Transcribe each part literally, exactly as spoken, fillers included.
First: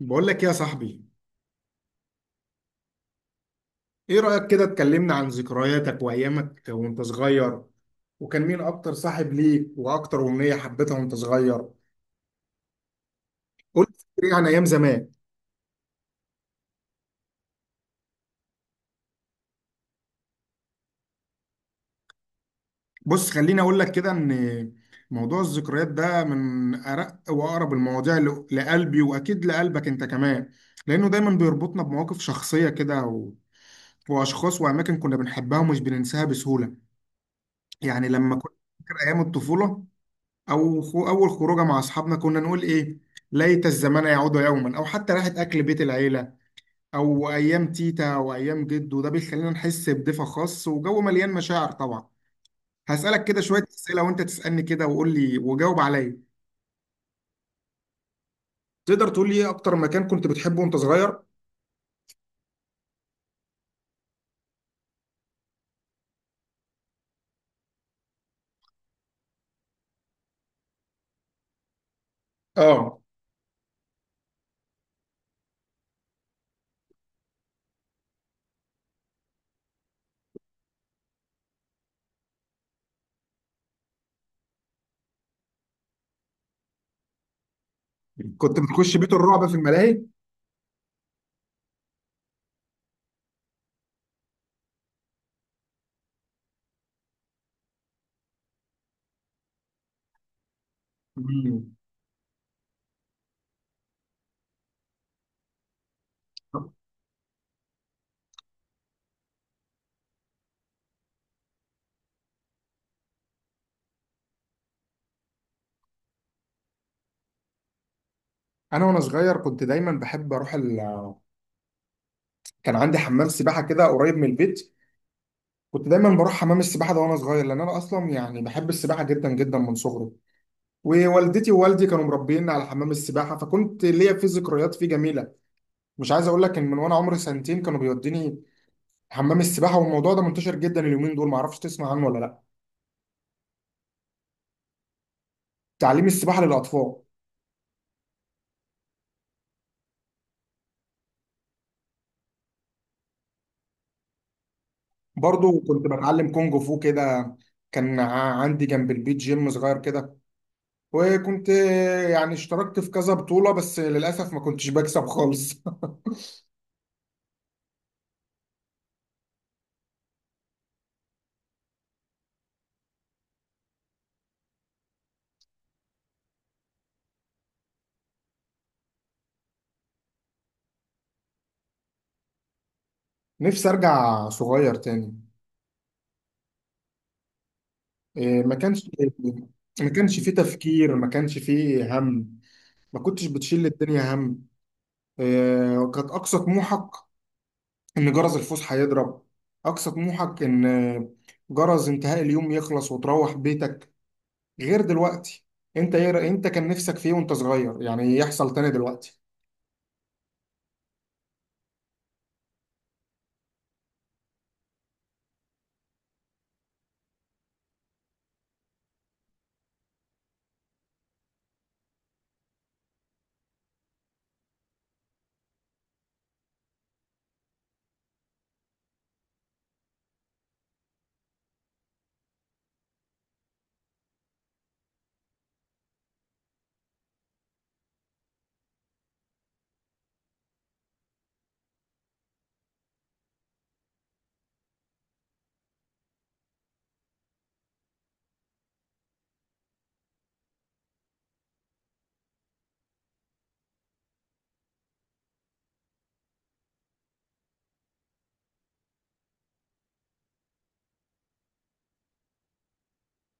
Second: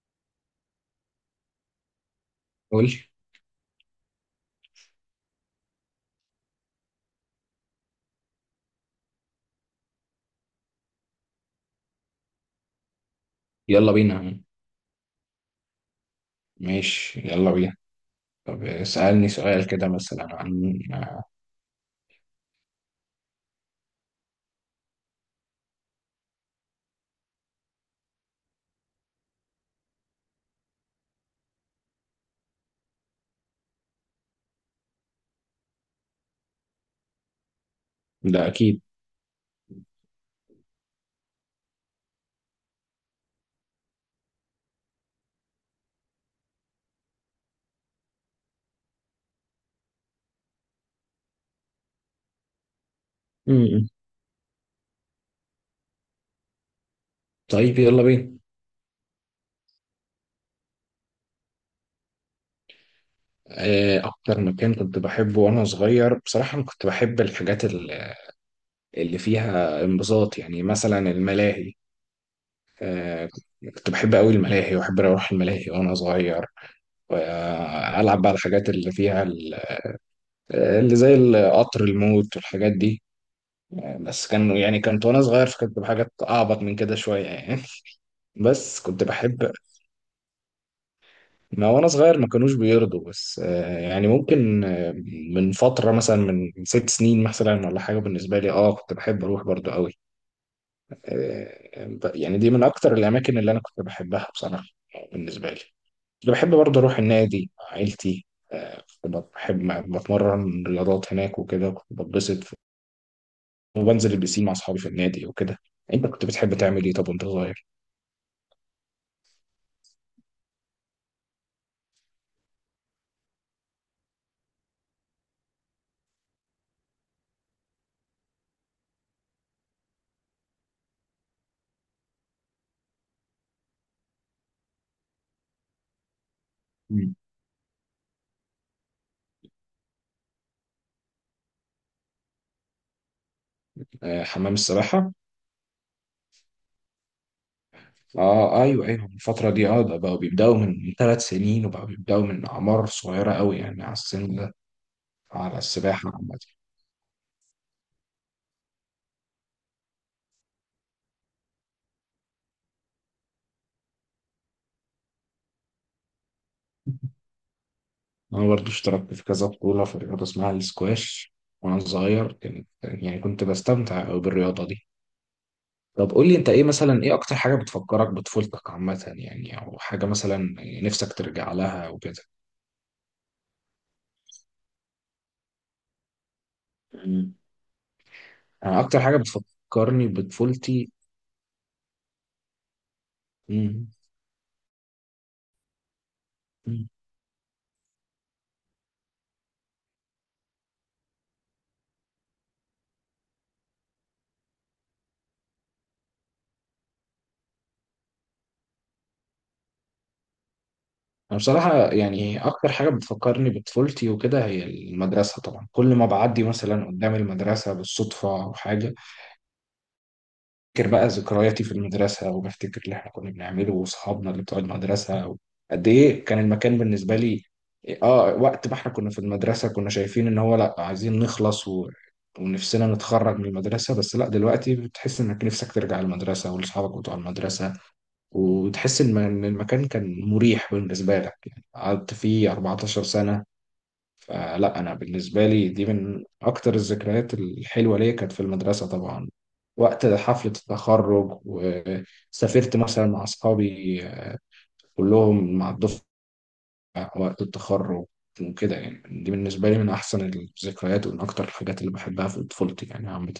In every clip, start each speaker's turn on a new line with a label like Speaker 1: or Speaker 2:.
Speaker 1: بقول لك يا صاحبي،
Speaker 2: قول.
Speaker 1: ايه رأيك كده اتكلمنا عن ذكرياتك وايامك وانت صغير، وكان مين اكتر صاحب ليك واكتر أمنية حبيتها وانت صغير؟ قول
Speaker 2: يلا
Speaker 1: لي ايه
Speaker 2: بينا.
Speaker 1: عن ايام زمان.
Speaker 2: ماشي يلا بينا. طب اسألني سؤال كده مثلا عن.
Speaker 1: بص خليني اقول لك كده ان موضوع الذكريات ده من ارق واقرب المواضيع ل- لقلبي، واكيد لقلبك انت كمان، لانه دايما بيربطنا بمواقف شخصية كده و... واشخاص واماكن كنا بنحبها ومش بننساها بسهولة. يعني لما
Speaker 2: ده
Speaker 1: كنت
Speaker 2: أكيد.
Speaker 1: فاكر ايام الطفولة، أو خو أول خروجة مع أصحابنا كنا نقول إيه؟ ليت الزمان يعود يوما، أو حتى راحة أكل بيت العيلة، أو أيام تيتا وأيام جدو، ده بيخلينا نحس بدفء خاص وجو مليان مشاعر طبعا. هسألك كده شوية
Speaker 2: م-م.
Speaker 1: أسئلة وأنت تسألني كده وقول لي وجاوب عليا.
Speaker 2: طيب يلا بينا.
Speaker 1: تقدر تقول لي إيه أكتر مكان كنت بتحبه وأنت صغير؟
Speaker 2: آه، أكتر مكان كنت بحبه وأنا صغير بصراحة أنا كنت بحب الحاجات ال- اللي فيها انبساط، يعني مثلا الملاهي.
Speaker 1: آه.
Speaker 2: آه، كنت بحب أوي الملاهي وأحب أروح الملاهي وأنا صغير، وألعب بقى الحاجات اللي فيها ال- اللي زي القطر الموت والحاجات دي. آه، بس كان يعني كنت وانا صغير، فكنت بحاجات اعبط من كده شويه يعني.
Speaker 1: كنت
Speaker 2: بس
Speaker 1: بتخش
Speaker 2: كنت
Speaker 1: بيت الرعب
Speaker 2: بحب.
Speaker 1: في الملاهي؟
Speaker 2: ما وانا صغير ما كانوش بيرضوا، بس آه، يعني ممكن آه، من فترة مثلا من ست سنين مثلا ولا حاجة بالنسبة لي، اه كنت بحب اروح برضو قوي.
Speaker 1: مم.
Speaker 2: آه، ب- يعني دي من اكتر الاماكن اللي انا كنت بحبها بصراحة. آه، بالنسبة لي كنت بحب برضو اروح النادي مع عيلتي. آه، كنت بحب بتمرن رياضات هناك وكده، كنت بتبسط، وبنزل البسين مع اصحابي في النادي وكده. انت كنت بتحب تعمل ايه طب وانت صغير؟
Speaker 1: أنا وأنا صغير كنت دايما بحب أروح ال... كان عندي حمام سباحة كده قريب من البيت. كنت دايما بروح حمام السباحه ده وانا صغير، لان انا اصلا يعني بحب السباحه جدا جدا من صغري. ووالدتي ووالدي كانوا مربيني على حمام السباحه، فكنت ليا فيه ذكريات فيه جميله. مش عايز اقول لك ان من وانا
Speaker 2: مم.
Speaker 1: عمري سنتين كانوا بيوديني حمام السباحه، والموضوع ده منتشر جدا اليومين دول، معرفش تسمع عنه ولا لا.
Speaker 2: آه، حمام السباحة.
Speaker 1: تعليم السباحه للاطفال.
Speaker 2: اه، ايوه، ايوه، الفترة دي اه ده بقوا بيبدأوا من ثلاث سنين وبقوا بيبدأوا من أعمار صغيرة قوي يعني على السن ده. على
Speaker 1: برضو كنت
Speaker 2: السباحة
Speaker 1: بتعلم
Speaker 2: عامة.
Speaker 1: كونج فو كده. كان ع- عندي جنب البيت جيم صغير كده، وكنت يعني اشتركت في كذا بطوله، بس للاسف ما كنتش بكسب خالص.
Speaker 2: أنا برضو اشتركت في كذا بطولة في رياضة اسمها السكواش، وأنا صغير كان يعني كنت بستمتع أوي بالرياضة دي. طب قول لي أنت إيه مثلا، إيه أكتر حاجة بتفكرك بطفولتك عامة يعني؟ أو حاجة مثلا نفسك ترجع لها وكده.
Speaker 1: نفسي ارجع صغير تاني.
Speaker 2: مم.
Speaker 1: إيه، ما
Speaker 2: أنا
Speaker 1: كانش
Speaker 2: أكتر حاجة
Speaker 1: ما
Speaker 2: بتفكرني
Speaker 1: كانش فيه
Speaker 2: بطفولتي.
Speaker 1: تفكير، ما كانش فيه هم، ما كنتش بتشيل
Speaker 2: مم.
Speaker 1: الدنيا هم. إيه، كانت أقصى طموحك إن جرس الفسحة يضرب، أقصى طموحك إن جرس انتهاء اليوم يخلص وتروح بيتك، غير دلوقتي. أنت إيه، أنت كان نفسك فيه وأنت صغير يعني يحصل تاني دلوقتي؟
Speaker 2: أنا بصراحة يعني أكتر حاجة بتفكرني بطفولتي وكده هي المدرسة طبعا. كل ما بعدي مثلا قدام المدرسة بالصدفة أو حاجة، بفتكر بقى ذكرياتي في المدرسة، وبفتكر اللي إحنا كنا بنعمله وأصحابنا اللي بتوع المدرسة، قد إيه كان المكان بالنسبة لي. آه وقت ما إحنا كنا في المدرسة كنا شايفين إن هو لأ عايزين نخلص، و... ونفسنا نتخرج من المدرسة. بس لأ دلوقتي بتحس إنك نفسك ترجع المدرسة ولأصحابك بتوع المدرسة، وتحس إن إن المكان كان مريح بالنسبة لك، يعني قعدت فيه أربعة عشر سنة. فلا أنا بالنسبة لي دي من أكتر الذكريات الحلوة ليا، كانت في المدرسة طبعا، وقت حفلة التخرج، وسافرت مثلا مع أصحابي آه، كلهم مع الدفعة وقت التخرج وكده، يعني دي بالنسبة لي من أحسن الذكريات ومن أكتر الحاجات اللي بحبها في طفولتي يعني عامة.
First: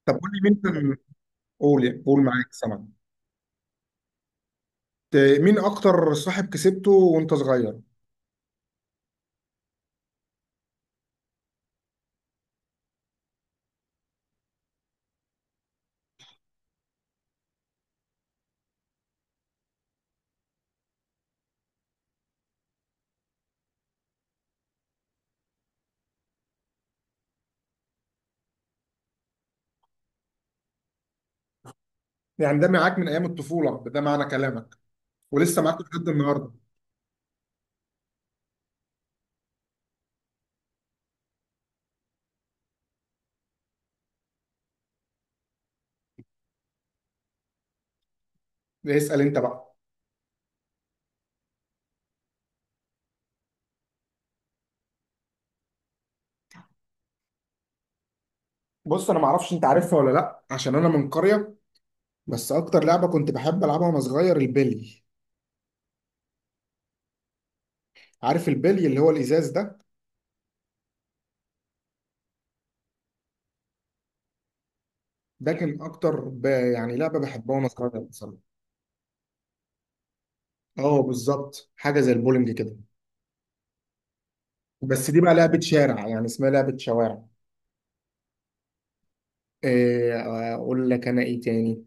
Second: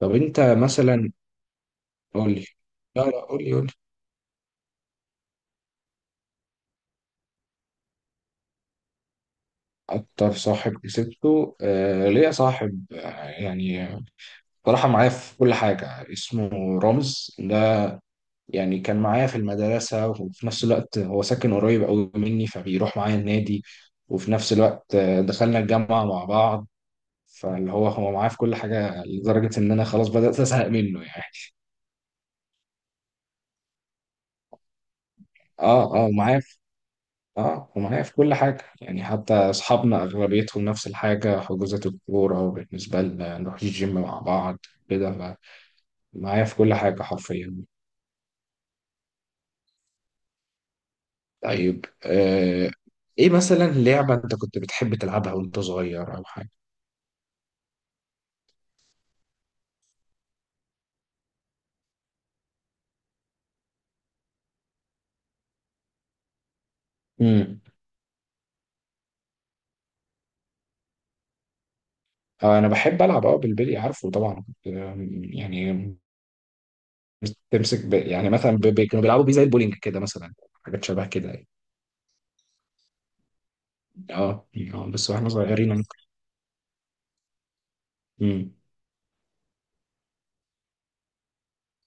Speaker 2: طب
Speaker 1: طب قول لي
Speaker 2: أنت
Speaker 1: مين كان،
Speaker 2: مثلا.
Speaker 1: قول قول
Speaker 2: قول لي.
Speaker 1: معاك سمع.
Speaker 2: لا، لا، قول لي.
Speaker 1: مين أكتر صاحب كسبته وأنت صغير؟
Speaker 2: أكتر صاحب كسبته، آه ليا صاحب آه، يعني صراحة معايا في كل حاجة، اسمه رامز ده. يعني كان معايا في المدرسة وفي نفس الوقت هو ساكن قريب أوي مني، فبيروح معايا النادي، وفي نفس الوقت آه، دخلنا الجامعة مع بعض. فاللي هو هو معايا في كل حاجة لدرجة إن أنا خلاص بدأت أزهق منه يعني.
Speaker 1: يعني ده معاك من أيام الطفولة ده معنى كلامك، ولسه معاك
Speaker 2: اه،
Speaker 1: لحد
Speaker 2: اه، معايا
Speaker 1: النهاردة؟
Speaker 2: في. اه، ومعايا في كل حاجة، يعني حتى أصحابنا أغلبيتهم نفس الحاجة، حجوزات الكورة بالنسبة لنا نروح الجيم مع بعض كده، معايا في كل حاجة حرفيا.
Speaker 1: اسأل أنت بقى.
Speaker 2: طيب آه، ايه مثلا لعبة انت كنت بتحب تلعبها وانت صغير؟ او حاجة.
Speaker 1: بص انا ما اعرفش انت عارفها ولا لا عشان انا من قريه، بس اكتر لعبه كنت بحب العبها وانا صغير البلي.
Speaker 2: امم.
Speaker 1: عارف البلي اللي هو الازاز ده؟
Speaker 2: آه، انا بحب العب اه بالبلي، عارفه طبعا كنت، آم،
Speaker 1: ده
Speaker 2: يعني
Speaker 1: كان اكتر ب... يعني لعبه بحبها وانا
Speaker 2: تمسك ب...
Speaker 1: صغير
Speaker 2: يعني
Speaker 1: بصراحه.
Speaker 2: مثلا ب... ب... كانوا بيلعبوا بيه زي البولينج كده مثلا، حاجات
Speaker 1: اه،
Speaker 2: شبه كده يعني.
Speaker 1: بالظبط حاجه زي البولينج كده.
Speaker 2: اه يعني آه،
Speaker 1: بس
Speaker 2: بس
Speaker 1: دي
Speaker 2: واحنا
Speaker 1: بقى لعبه
Speaker 2: صغيرين.
Speaker 1: شارع يعني اسمها لعبه شوارع.
Speaker 2: امم.
Speaker 1: إيه اقول لك انا ايه تاني،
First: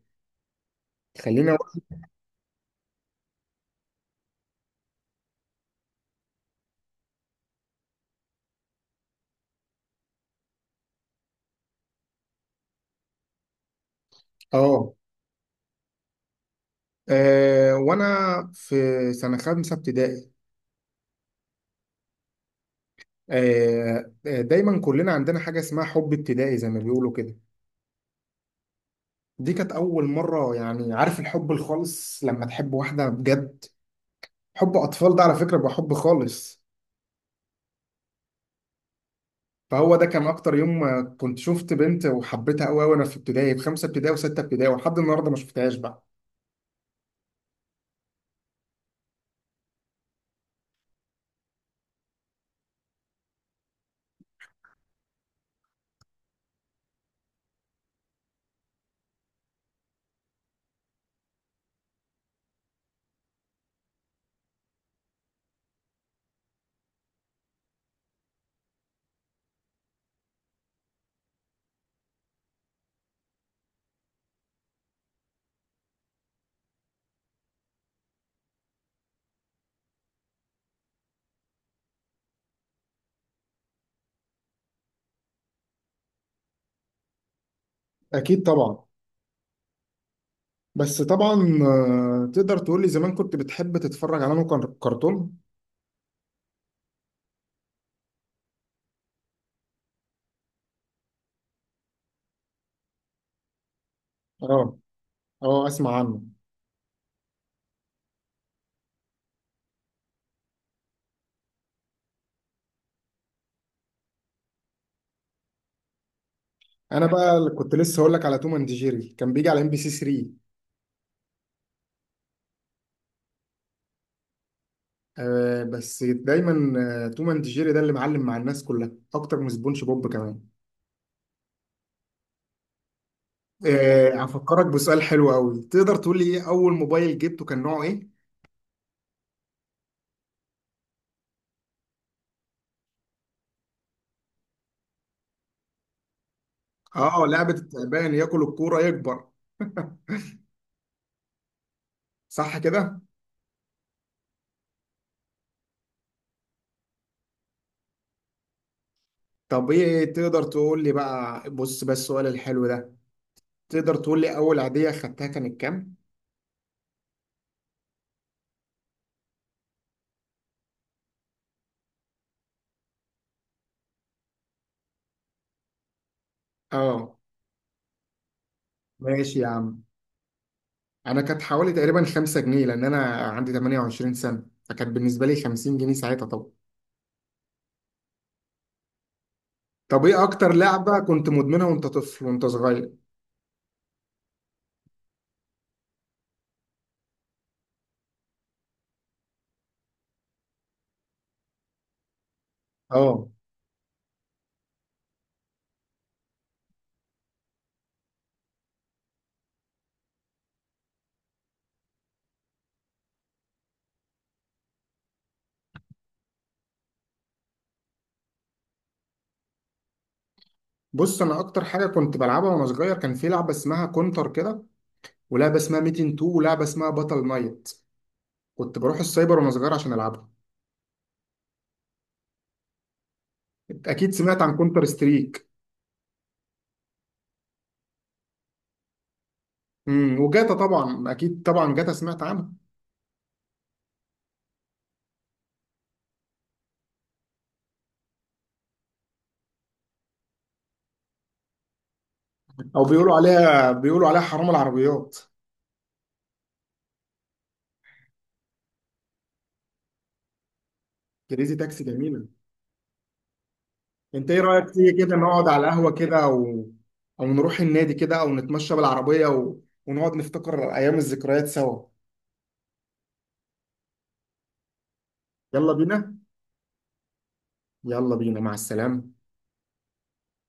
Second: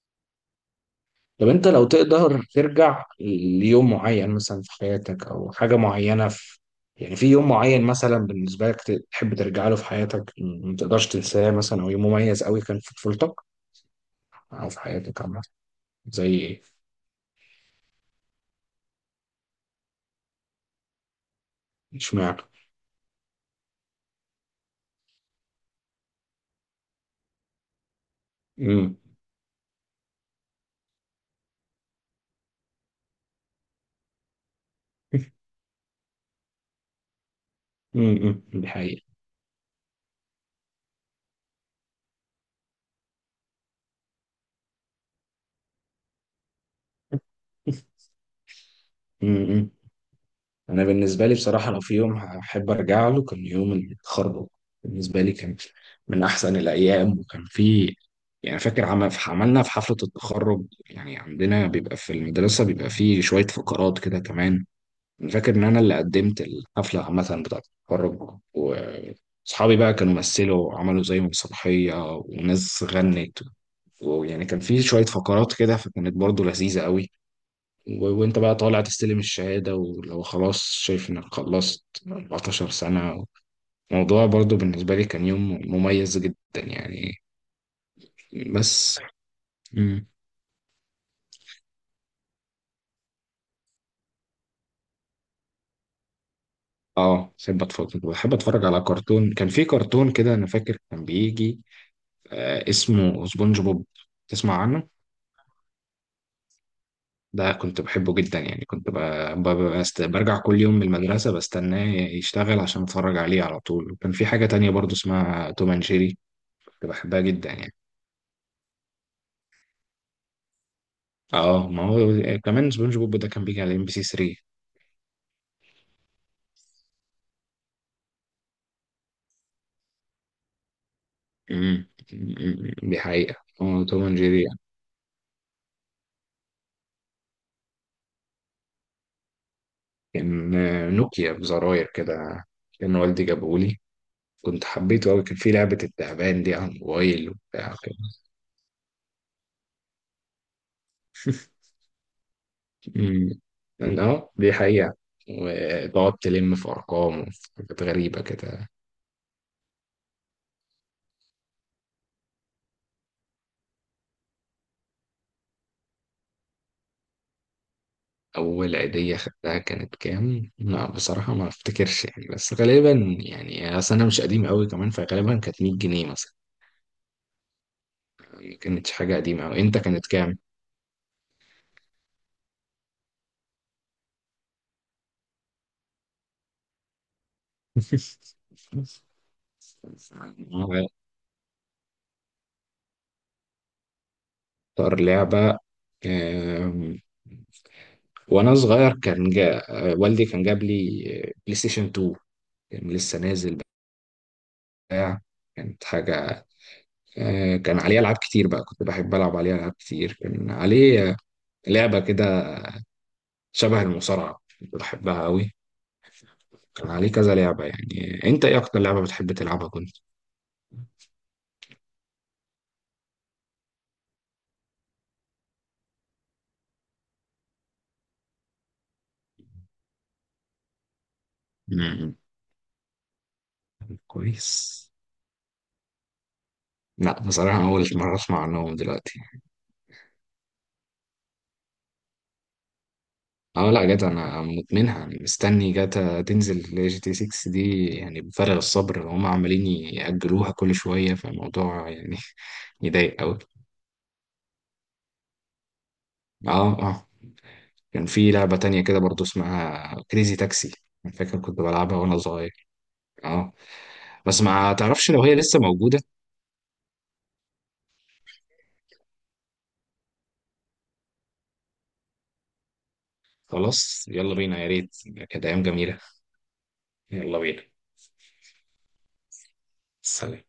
Speaker 2: طب
Speaker 1: خليني
Speaker 2: انت
Speaker 1: اقول.
Speaker 2: لو تقدر ترجع ليوم معين مثلا في حياتك، او حاجة معينة في، يعني في يوم معين مثلا بالنسبة لك ت- تحب ترجع له في حياتك ما تقدرش تنساه مثلا، او يوم مميز قوي كان في طفولتك او في
Speaker 1: اه
Speaker 2: حياتك عامة؟ زي ايه؟
Speaker 1: آه، وانا في سنه خامسه ابتدائي.
Speaker 2: اشمعنى؟
Speaker 1: آه، آه، دايما كلنا عندنا حاجه اسمها حب ابتدائي زي ما بيقولوا كده.
Speaker 2: امم.
Speaker 1: دي كانت أول مرة يعني عارف الحب الخالص لما تحب واحدة بجد، حب أطفال ده على فكرة بيبقى حب خالص.
Speaker 2: امم، أمم، دي حقيقة.
Speaker 1: فهو ده كان أكتر يوم، آه، كنت شفت بنت وحبيتها أوي وأنا في ابتدائي في خمسة ابتدائي وستة ابتدائي، ولحد النهاردة ما شفتهاش بقى.
Speaker 2: امم. انا بالنسبه لي بصراحه، لو في يوم هحب ارجع له كان يوم التخرج. بالنسبه لي كان من احسن الايام، وكان في يعني فاكر عمل عملنا في حفله التخرج، يعني عندنا بيبقى في المدرسه بيبقى في شويه فقرات كده كمان. انا فاكر ان انا اللي قدمت الحفله عامه بتاعه التخرج، واصحابي بقى كانوا مثلوا وعملوا زي مسرحيه وناس غنت، ويعني كان في شويه فقرات كده فكانت برضو لذيذه قوي، و- وانت بقى طالع تستلم الشهادة، ولو خلاص شايف انك خلصت أربعة عشر سنة، الموضوع برضو بالنسبة لي كان يوم مميز جدا يعني.
Speaker 1: أكيد طبعا.
Speaker 2: بس. امم.
Speaker 1: بس طبعا، آه، تقدر تقول لي زمان كنت بتحب تتفرج على أنه كان- كرتون؟
Speaker 2: اه، بحب اتفرج بحب اتفرج على كرتون. كان في كرتون كده انا فاكر كان بيجي آه اسمه سبونج بوب، تسمع
Speaker 1: أه.
Speaker 2: عنه؟
Speaker 1: أه أسمع عنه.
Speaker 2: ده كنت بحبه جدا يعني، كنت ب... ب... بست... برجع كل يوم من المدرسة بستناه يشتغل عشان اتفرج عليه على طول، وكان في حاجة تانية برضو اسمها توم اند جيري، كنت
Speaker 1: أنا
Speaker 2: بحبها
Speaker 1: بقى اللي
Speaker 2: جدا يعني.
Speaker 1: كنت لسه هقول لك على توم أند جيري، كان بيجي على ام بي سي تلاتة.
Speaker 2: اه، ما هو كمان سبونج بوب ده كان بيجي على ام بي سي تلاتة.
Speaker 1: آه بس دايما، آه، توم اند جيري ده اللي معلم مع الناس كلها اكتر من سبونج بوب كمان.
Speaker 2: امم، دي حقيقة. هو توم
Speaker 1: آه،
Speaker 2: اند جيري يعني.
Speaker 1: هفكرك بسؤال حلو قوي. تقدر تقول لي ايه اول موبايل جبته كان نوعه ايه؟
Speaker 2: كان آه، نوكيا بزراير كده، كان والدي جابهولي، كنت حبيته أوي، كان في لعبة التعبان دي على
Speaker 1: اه، آه،
Speaker 2: الموبايل
Speaker 1: لعبة
Speaker 2: وبتاع كده.
Speaker 1: التعبان ياكل الكورة يكبر، صح كده؟
Speaker 2: أمم. اه، دي حقيقة. وتقعد تلم في أرقام وفي حاجات غريبة كده.
Speaker 1: طب ايه تقدر تقول لي بقى، بص بس السؤال الحلو ده، تقدر تقول لي اول عادية خدتها كانت كام؟
Speaker 2: أول عيدية خدتها كانت كام؟ لا بصراحة ما أفتكرش يعني، بس غالبا يعني، أصل أنا مش قديم أوي كمان، فغالبا كانت مية جنيه مثلا.
Speaker 1: اه،
Speaker 2: كانت حاجة
Speaker 1: ماشي
Speaker 2: قديمة
Speaker 1: يا
Speaker 2: أوي، أنت
Speaker 1: عم.
Speaker 2: كانت كام؟
Speaker 1: انا كانت حوالي تقريبا خمسة جنيه، لان انا عندي ثمانية وعشرين سنة، فكانت بالنسبة لي خمسين جنيه ساعتها طبعا. طب ايه اكتر لعبة كنت مدمنها وانت طفل وانت صغير؟
Speaker 2: أكتر لعبة آم، وأنا صغير كان جا... آه، والدي كان جاب لي آه، بلاي ستيشن تو، كان لسه
Speaker 1: اه،
Speaker 2: نازل بتاع، كانت حاجة آه، كان عليه ألعاب كتير بقى، كنت بحب ألعب عليه ألعاب كتير، كان عليه آه، لعبة كده شبه المصارعة كنت بحبها أوي، كان عليه كذا لعبة يعني. أنت إيه أكتر لعبة بتحب تلعبها كنت؟
Speaker 1: بص انا اكتر حاجة كنت بلعبها وانا صغير كان في لعبة اسمها كونتر كده، ولعبه اسمها ميتين تو، ولعبه اسمها باتل نايت. كنت بروح السايبر وانا صغير عشان العبها.
Speaker 2: مم.
Speaker 1: اكيد سمعت عن كونتر
Speaker 2: كويس.
Speaker 1: ستريك.
Speaker 2: لا بصراحة أول مرة أسمع عنهم دلوقتي.
Speaker 1: امم وجاتا طبعا، اكيد طبعا جاتا سمعت عنها.
Speaker 2: أه لا جدع، أنا مدمنها يعني، مستني جاتا تنزل ل جي تي ستة دي يعني بفارغ الصبر، هم عمالين يأجلوها كل شوية، فالموضوع يعني
Speaker 1: او بيقولوا
Speaker 2: يضايق أوي.
Speaker 1: عليها بيقولوا عليها حرام العربيات.
Speaker 2: أه، أه. كان في لعبة تانية كده برضو اسمها كريزي تاكسي، أنا فاكر
Speaker 1: كريزي
Speaker 2: كنت
Speaker 1: تاكسي
Speaker 2: بلعبها وأنا
Speaker 1: جميله.
Speaker 2: صغير. أه.
Speaker 1: انت ايه
Speaker 2: بس
Speaker 1: رايك
Speaker 2: ما
Speaker 1: تيجي
Speaker 2: تعرفش
Speaker 1: كده
Speaker 2: لو هي
Speaker 1: نقعد
Speaker 2: لسه
Speaker 1: على القهوه
Speaker 2: موجودة.
Speaker 1: كده، او او نروح النادي كده، او نتمشى بالعربيه و... ونقعد نفتكر ايام الذكريات سوا.
Speaker 2: خلاص يلا بينا يا ريت، كانت أيام
Speaker 1: يلا
Speaker 2: جميلة.
Speaker 1: بينا.
Speaker 2: يلا بينا.
Speaker 1: يلا بينا مع السلامه.
Speaker 2: سلام.